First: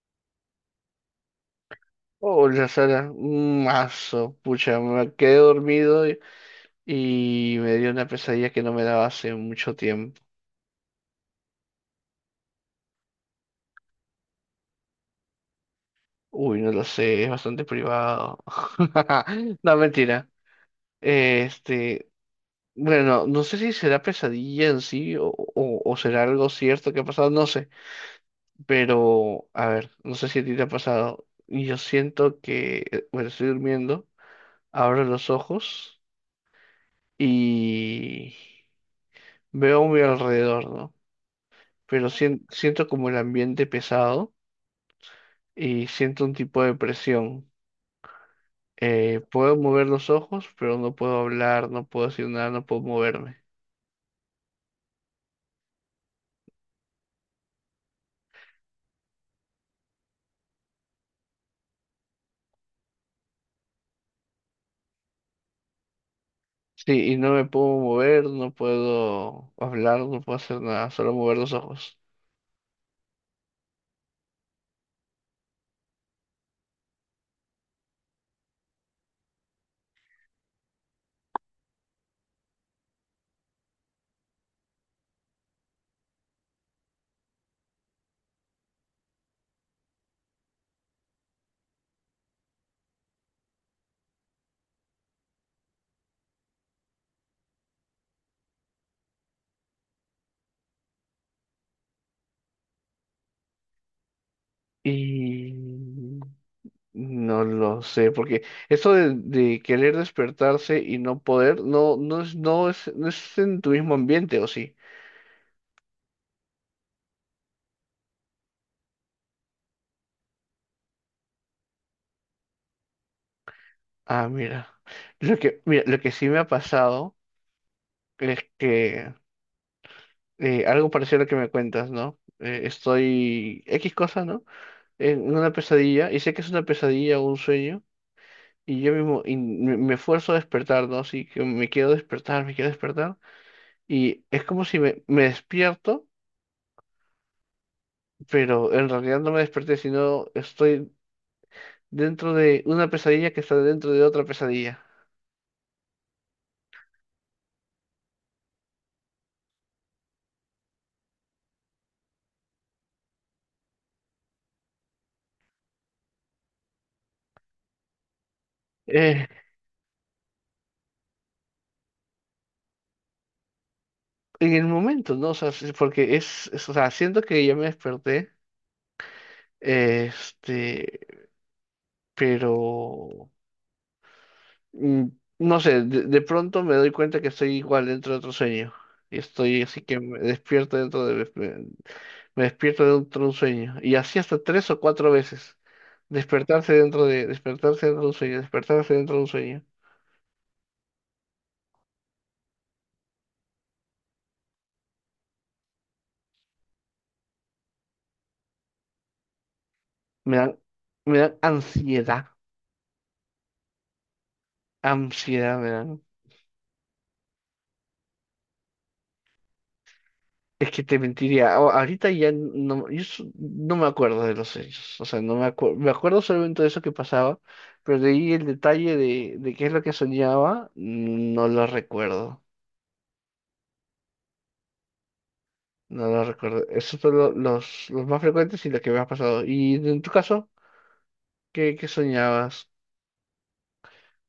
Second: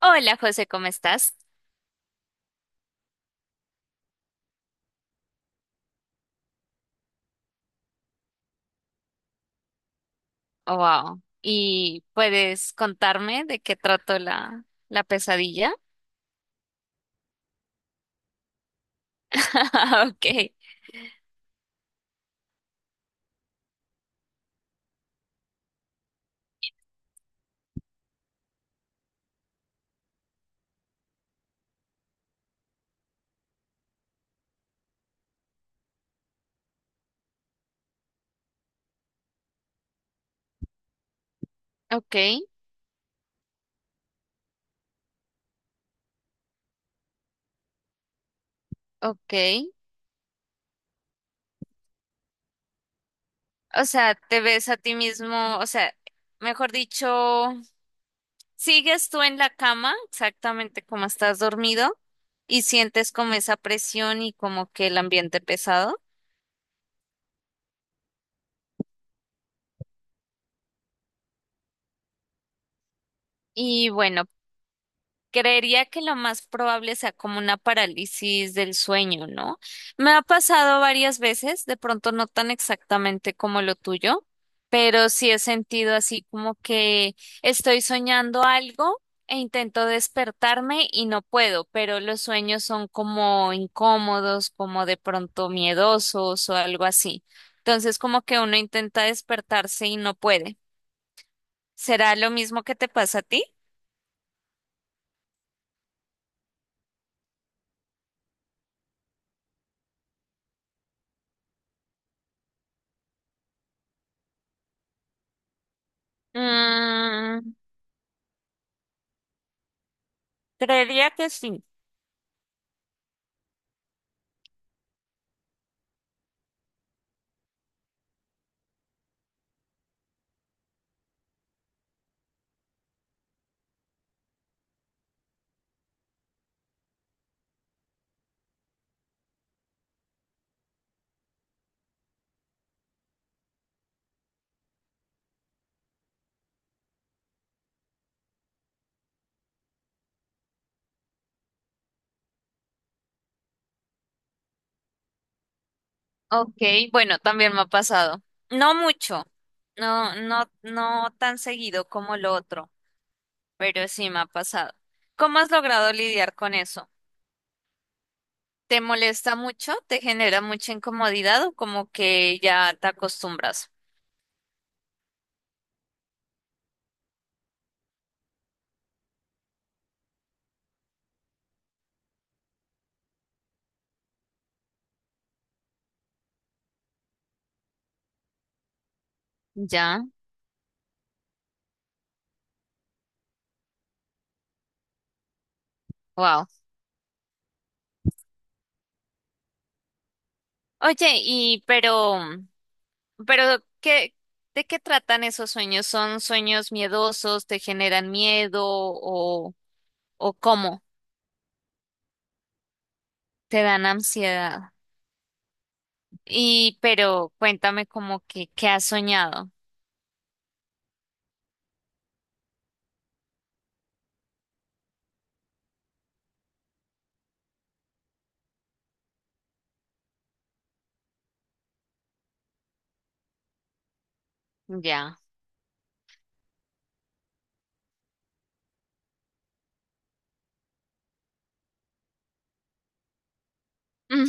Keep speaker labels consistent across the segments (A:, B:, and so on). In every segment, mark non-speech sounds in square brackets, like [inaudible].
A: Hola José, ¿cómo estás?
B: Hola Sara, un mazo, pucha, me quedé dormido y me dio una pesadilla que no me daba hace mucho tiempo.
A: Wow. ¿Y puedes contarme de qué trató la pesadilla?
B: Uy, no lo sé, es bastante privado. [laughs] No,
A: [laughs] Ok,
B: mentira. Este, bueno, no sé si será pesadilla en sí o será algo cierto que ha pasado, no sé. Pero, a ver, no sé si a ti te ha pasado. Yo siento que, bueno, estoy durmiendo, abro los ojos y veo a mi alrededor, ¿no? Pero
A: ok,
B: siento como el ambiente pesado y siento un tipo de presión.
A: ok.
B: Puedo mover los ojos, pero no puedo hablar, no puedo decir nada, no puedo moverme.
A: O sea, te ves a ti mismo, o sea, mejor dicho, sigues tú en la cama exactamente como estás dormido y sientes como esa presión y como que el ambiente pesado.
B: Sí, y no me puedo mover, no puedo hablar, no puedo hacer nada, solo mover los ojos.
A: Y bueno, creería que lo más probable sea como una parálisis del sueño, ¿no? Me ha pasado varias veces, de pronto no tan exactamente como lo tuyo, pero sí he sentido así como que estoy soñando algo e intento despertarme y no puedo, pero los sueños son como incómodos, como de pronto miedosos o algo así. Entonces como que uno intenta despertarse y no puede. ¿Será lo mismo que te pasa a ti?
B: Y no lo sé, porque eso de querer despertarse y no poder, no es en tu mismo ambiente, ¿o sí?
A: Mm, Creería que sí.
B: Ah, mira. Mira, lo que sí me ha pasado es que algo parecido a lo que me cuentas, ¿no? Estoy X cosa, ¿no? En una pesadilla, y sé que es una pesadilla o un sueño, y yo mismo y me esfuerzo a despertar, ¿no? Así que me quiero despertar, y es como si me despierto, pero en realidad no me desperté, sino estoy dentro de una pesadilla que está dentro de otra pesadilla.
A: Ok, bueno, también me ha pasado. No mucho, no tan seguido como lo otro, pero sí me ha pasado. ¿Cómo has logrado lidiar con eso? ¿Te
B: Eh,
A: molesta mucho? ¿Te genera mucha incomodidad o como que ya te acostumbras?
B: en el momento, ¿no? O sea, sí, porque o sea, siento que ya me desperté, este, pero... Mm, no sé, de pronto me doy cuenta que estoy igual dentro de otro sueño. Y estoy así que
A: Ya,
B: me despierto dentro de... Me despierto dentro de un sueño. Y así hasta tres o cuatro veces.
A: wow.
B: Despertarse dentro de un sueño. Despertarse dentro de un sueño.
A: Oye, y pero ¿qué, de qué tratan esos sueños? ¿Son sueños miedosos? ¿Te generan miedo o
B: Me dan,
A: cómo?
B: me dan ansiedad.
A: ¿Te dan ansiedad?
B: Ansiedad me dan.
A: Y, pero cuéntame como que, ¿qué has soñado?
B: Es que te mentiría. Ahorita ya no, no me acuerdo de los hechos. O sea, no me acuerdo. Me acuerdo solamente de eso que pasaba, pero de ahí el detalle de qué es lo que soñaba, no lo recuerdo.
A: Ya. [laughs]
B: No lo recuerdo. Esos son los más frecuentes y los que me ha pasado. ¿Y en tu caso, qué soñabas?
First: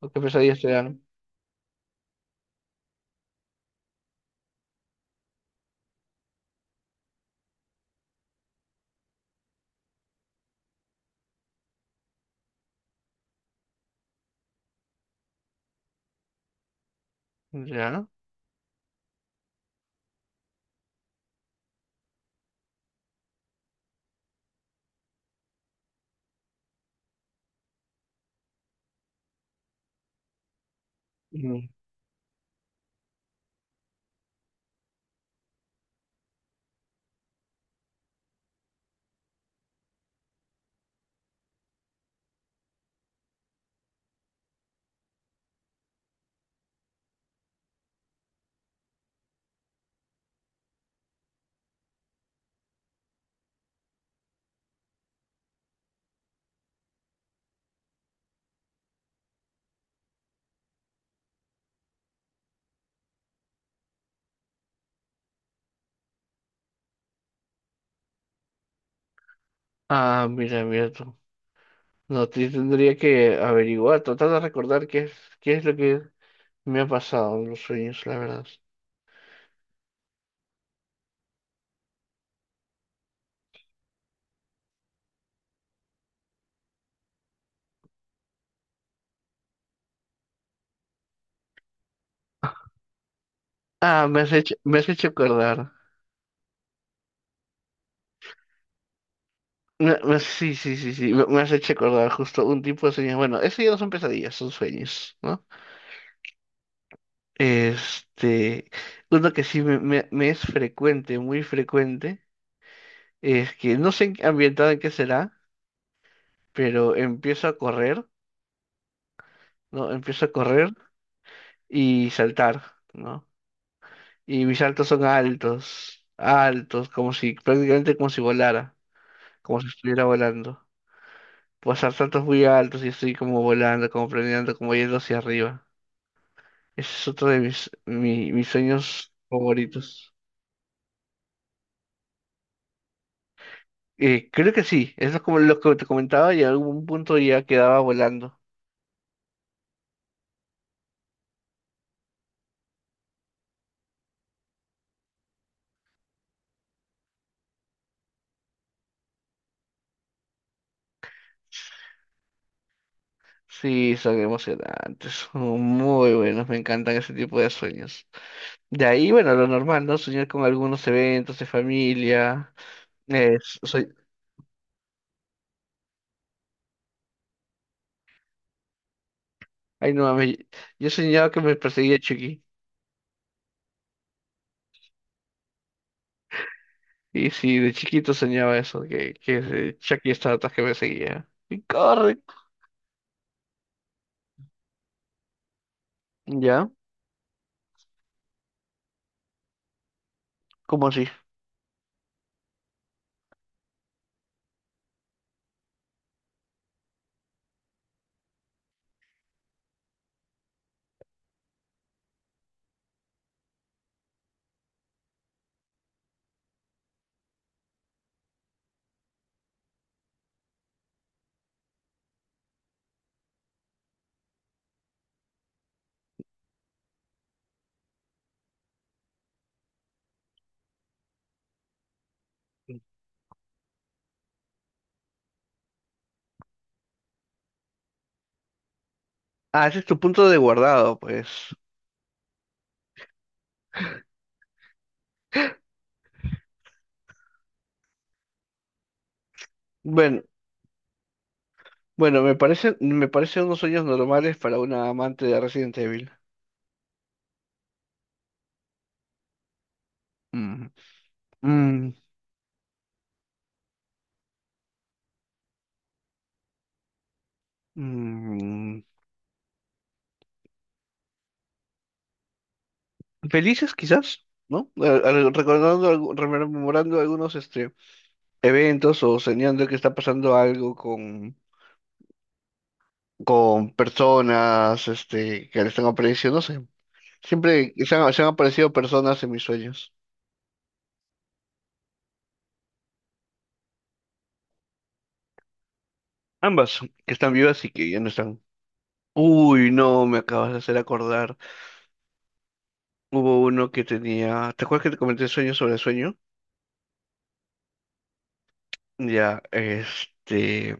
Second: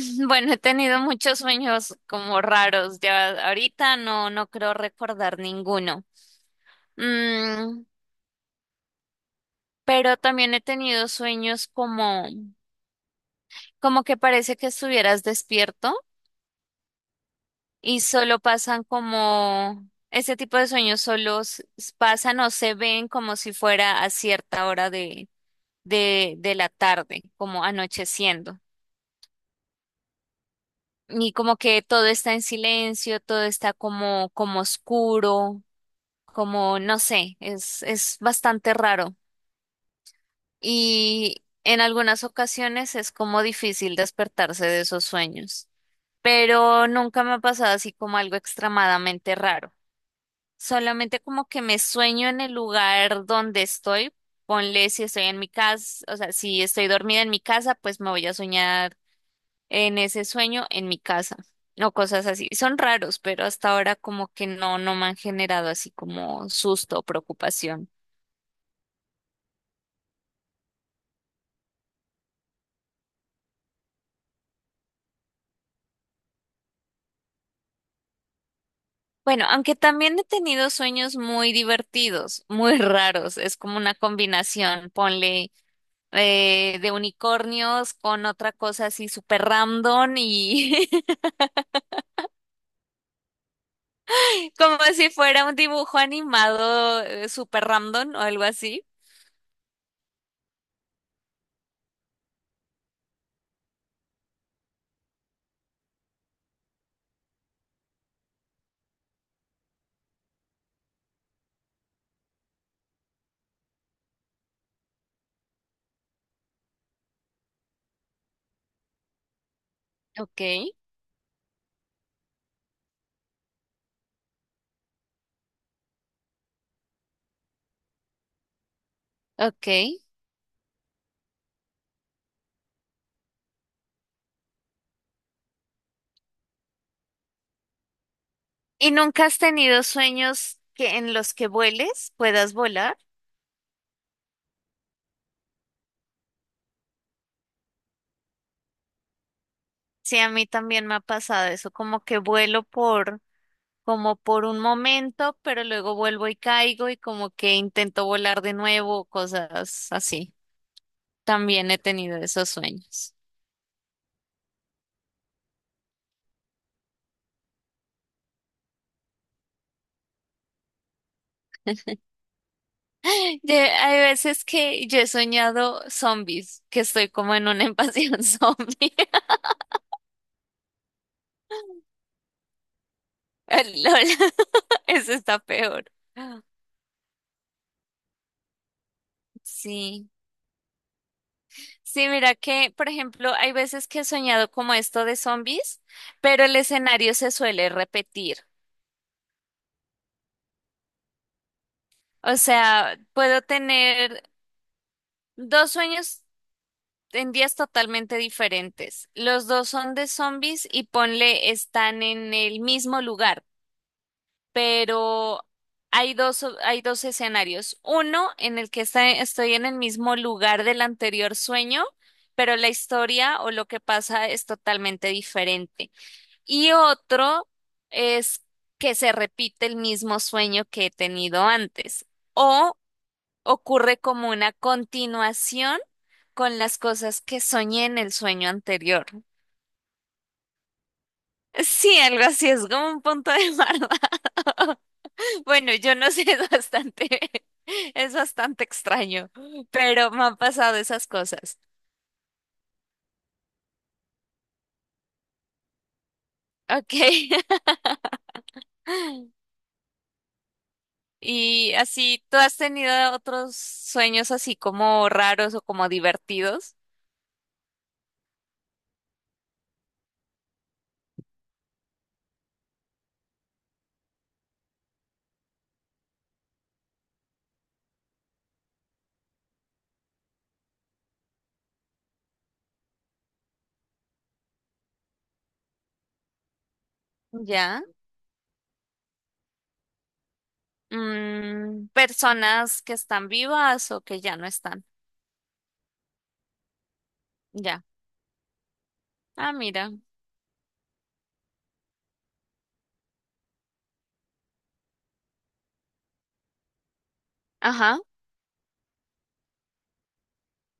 B: ¿O qué
A: Bueno, he
B: pesadillas te
A: tenido
B: dan?
A: muchos sueños como raros. Ya ahorita no, no creo recordar ninguno. Mm, pero también he tenido sueños como, como que parece que estuvieras despierto y
B: ¿Ya?
A: solo pasan como, ese tipo de sueños solo pasan o se ven como si fuera a cierta hora de la tarde, como anocheciendo. Y como
B: Mm.
A: que todo está en silencio, todo está como, como oscuro, como no sé, es bastante raro. Y en algunas ocasiones es como difícil despertarse de esos sueños. Pero nunca me ha pasado así como algo extremadamente raro. Solamente como que me sueño en el lugar donde estoy. Ponle si estoy en mi casa, o sea, si estoy dormida en mi casa, pues me voy a soñar en ese sueño en mi casa o cosas así. Son raros, pero hasta ahora como que no, no me han generado así como susto o preocupación.
B: Ah, mira, mira tú. No, tendría que averiguar, tratar de recordar qué es lo que me ha pasado en los sueños, la verdad.
A: Bueno, aunque también he tenido sueños muy divertidos, [laughs] muy raros, es como una combinación, ponle de unicornios con otra cosa así súper random y [laughs]
B: Ah, me
A: como
B: has hecho
A: si fuera un
B: acordar.
A: dibujo animado súper random o algo así.
B: Sí, sí, sí, sí, me has hecho acordar justo un tipo de sueños. Bueno, eso ya no son pesadillas, son sueños, ¿no? Este, uno que sí me es frecuente, muy frecuente, es que no sé ambientado en qué será, pero empiezo a correr, ¿no? Empiezo a
A: Ok,
B: correr y saltar, ¿no? Y mis saltos son altos, altos, como si, prácticamente como si volara, como
A: ok.
B: si estuviera volando. Pasar saltos muy altos y estoy como volando, como planeando, como yendo hacia arriba. Ese es otro de mis
A: ¿Y
B: sueños
A: nunca has tenido
B: favoritos.
A: sueños que en los que vueles, puedas volar?
B: Creo que sí, eso es como lo que te comentaba y en algún punto ya quedaba volando.
A: Sí, a mí también me ha pasado eso, como que vuelo por, como por un momento, pero luego vuelvo y caigo y como que intento volar de nuevo, cosas así. También he tenido esos sueños. [gasps]
B: Sí, son emocionantes, son muy buenos, me encantan ese tipo de sueños. De ahí, bueno, lo normal, ¿no? Soñar con algunos eventos de familia.
A: [laughs] De
B: Soy...
A: hay veces que yo he soñado zombies, que estoy como en una invasión [laughs] zombie. [laughs]
B: Ay, no, mami, yo soñaba que me perseguía Chucky.
A: LOL, [laughs] eso está peor.
B: Y sí, de chiquito soñaba eso, que
A: Sí.
B: Chucky estaba que me seguía. Y
A: Sí,
B: corre.
A: mira que, por ejemplo, hay veces que he soñado como esto de zombies, pero el
B: ¿Ya?
A: escenario se suele repetir.
B: ¿Cómo así?
A: O sea, puedo tener dos sueños en días totalmente diferentes. Los dos son de zombies y ponle están en el mismo lugar, pero hay dos escenarios. Uno en el que estoy en el mismo lugar del anterior sueño, pero la historia o lo que pasa es totalmente diferente. Y otro es que se repite el mismo sueño que he tenido antes o ocurre como una continuación con las cosas que soñé en el sueño anterior.
B: Ah, ese es tu punto de guardado, pues.
A: Sí, algo así, es como un punto de barba. [laughs] Bueno, yo no sé, es bastante, [laughs] es bastante extraño, pero
B: Bueno,
A: me han pasado esas cosas.
B: bueno, me parecen unos sueños normales para una amante de Resident Evil.
A: Ok. [laughs]
B: Mm.
A: Y
B: Mm,
A: así, ¿tú has tenido otros sueños así como raros o como divertidos?
B: mm. Felices quizás, ¿no? Recordando, rememorando algunos eventos o soñando que está pasando algo con personas que le están apareciendo, no sé. Siempre
A: Ya.
B: se han aparecido personas en mis sueños.
A: Mm, personas que están vivas o que ya no están.
B: Ambas, que están vivas y
A: Ya.
B: que ya no están.
A: Ah,
B: Uy,
A: mira.
B: no, me acabas de hacer acordar. Hubo uno que tenía. ¿Te acuerdas que te comenté sueño sobre sueño?
A: Ajá.
B: Ya, este.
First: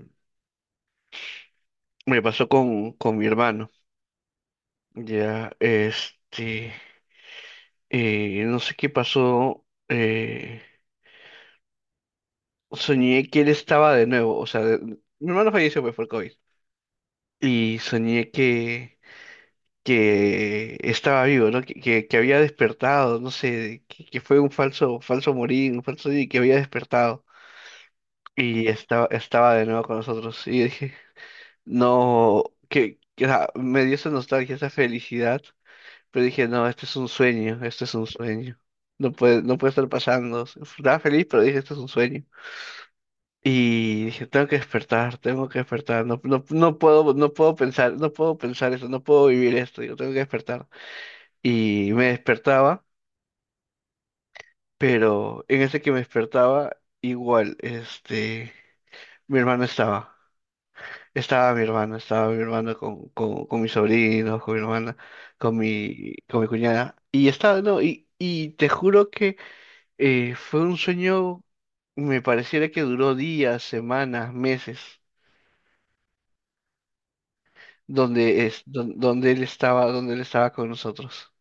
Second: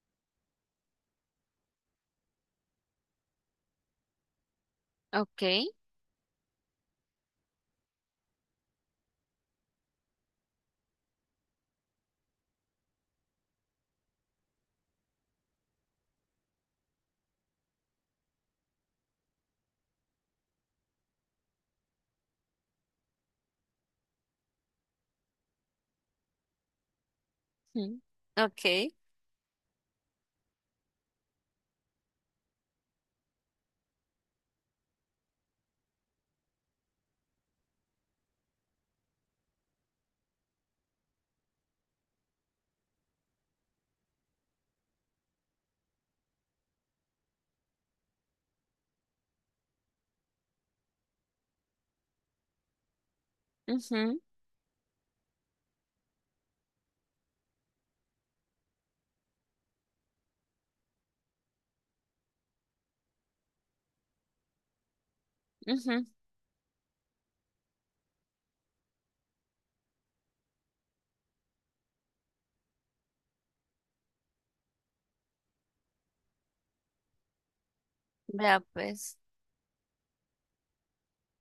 B: Me pasó con mi hermano. Ya,
A: Ok.
B: este. Eh, no sé qué pasó. Eh, soñé que él estaba de nuevo. Mi hermano falleció, pues, por COVID. Y soñé que. Que estaba vivo, ¿no? Que había despertado, no sé, que fue un falso, falso morir, un falso y que había despertado.
A: Ujú.
B: Y
A: Ok.
B: estaba, estaba de nuevo con nosotros. Y dije, no, o sea, me dio esa nostalgia, esa felicidad, pero dije, no, este es un sueño, este es un sueño. No puede, no puede estar pasando. Estaba feliz, pero dije, esto es un sueño. Y dije, tengo que despertar, no puedo, no puedo pensar, no puedo pensar eso, no puedo vivir esto, digo, tengo que despertar. Y me despertaba,
A: Ujú.
B: pero en ese que me despertaba, igual, este, mi hermano estaba, estaba mi hermano con mis sobrinos, con mi hermana,
A: Ujú.
B: con mi cuñada, y estaba, no, y te juro que fue un sueño, me pareciera que duró días, semanas, meses,
A: Vea pues.
B: donde él estaba con nosotros.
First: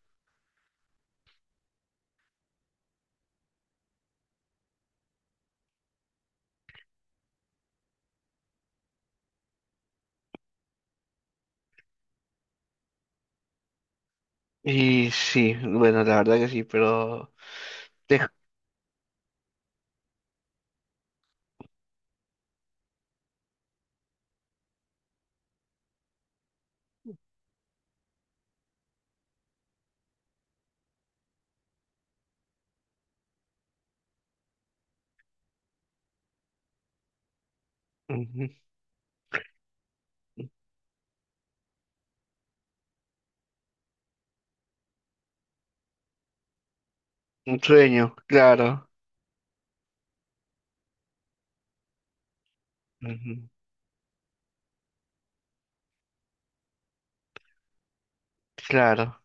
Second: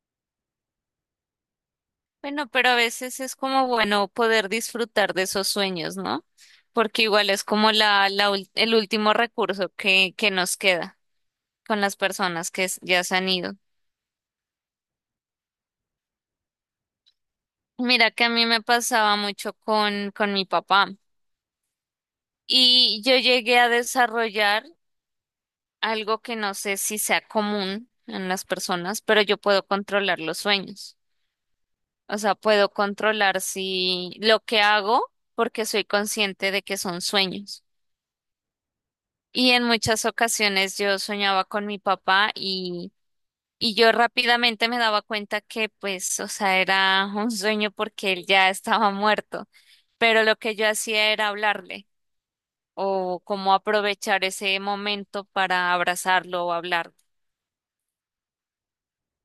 A: Bueno, pero a veces es como bueno poder disfrutar de esos sueños, ¿no? Porque igual es como el último recurso que nos queda con las personas que ya se han ido.
B: Y sí, bueno, la verdad que sí, pero
A: Mira
B: te-
A: que a mí me pasaba mucho con mi papá y yo llegué a desarrollar algo que no sé si sea común en las personas, pero yo puedo controlar los sueños. O sea, puedo controlar si lo que hago porque soy consciente de que son sueños.
B: ujú,
A: Y en muchas ocasiones yo soñaba con mi papá y yo rápidamente me daba cuenta que pues, o sea, era un
B: un
A: sueño porque
B: sueño,
A: él ya
B: claro.
A: estaba muerto. Pero lo que yo hacía era hablarle o
B: Ujú,
A: como aprovechar ese momento para abrazarlo o hablar.
B: claro.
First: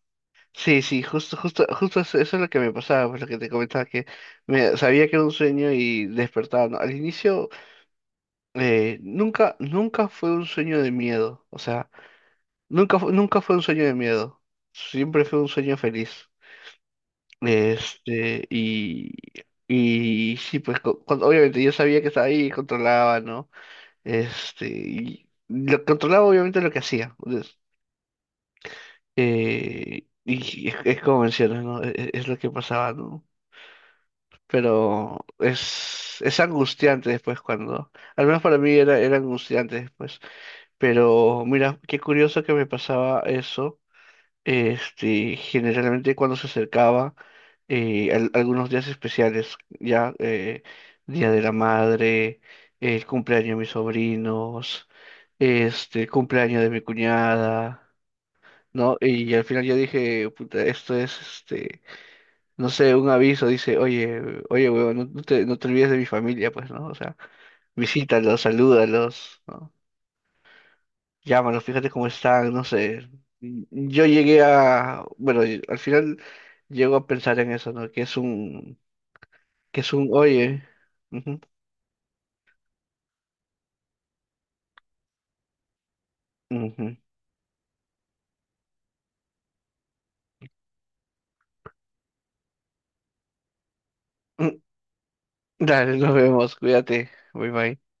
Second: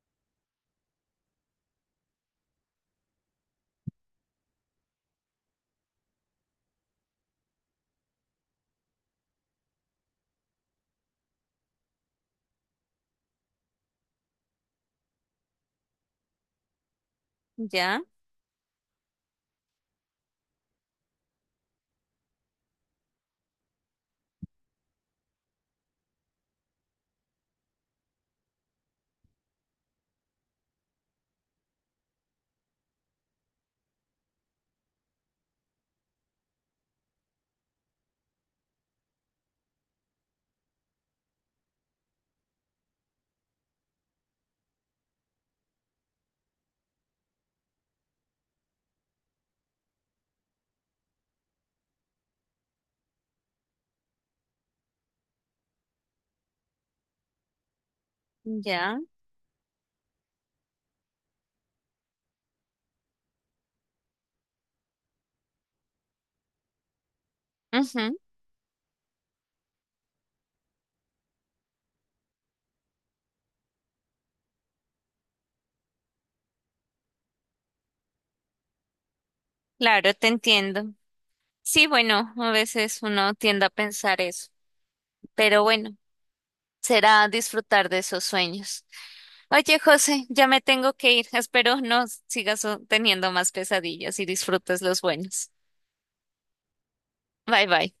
B: Sí, sí, justo, justo, justo eso es lo que me pasaba, pues lo que te comentaba, que sabía que era un sueño y despertaba, ¿no? Al inicio, nunca, nunca fue un sueño de miedo, o sea, nunca fue un sueño de miedo, siempre fue un sueño feliz.
A: ¿Ya?
B: Este, y sí, pues cuando, obviamente yo sabía que estaba ahí, controlaba, ¿no? Este, y lo controlaba obviamente lo que hacía, pues, y es como mencionas, ¿no? Es, lo que pasaba, ¿no? Pero es angustiante después cuando, al menos para mí era, era angustiante después. Pero mira, qué curioso que me pasaba eso. Este, generalmente cuando se acercaba algunos días especiales, ya Día de la Madre, el cumpleaños de mis sobrinos, este, el cumpleaños de mi cuñada. ¿No?
A: ¿Ya?
B: Y al final yo dije, puta, esto es, este, no sé, un aviso, dice, oye, oye, huevón, no te, no te olvides de mi familia, pues, ¿no? O sea,
A: Ujú.
B: visítalos, salúdalos, ¿no? Llámalos, fíjate cómo están, no sé. Yo llegué a, bueno, y al final llego a pensar en eso, ¿no? Que es un,
A: Claro, te
B: oye,
A: entiendo.
B: ujú,
A: Sí, bueno, a veces uno tiende a pensar eso, pero bueno,
B: ujú.
A: será disfrutar de esos sueños. Oye, José, ya me tengo que ir. Espero no sigas teniendo más pesadillas y
B: Mm,
A: disfrutes los buenos.
B: dale, nos vemos, cuídate, bye
A: Bye
B: bye.
A: bye.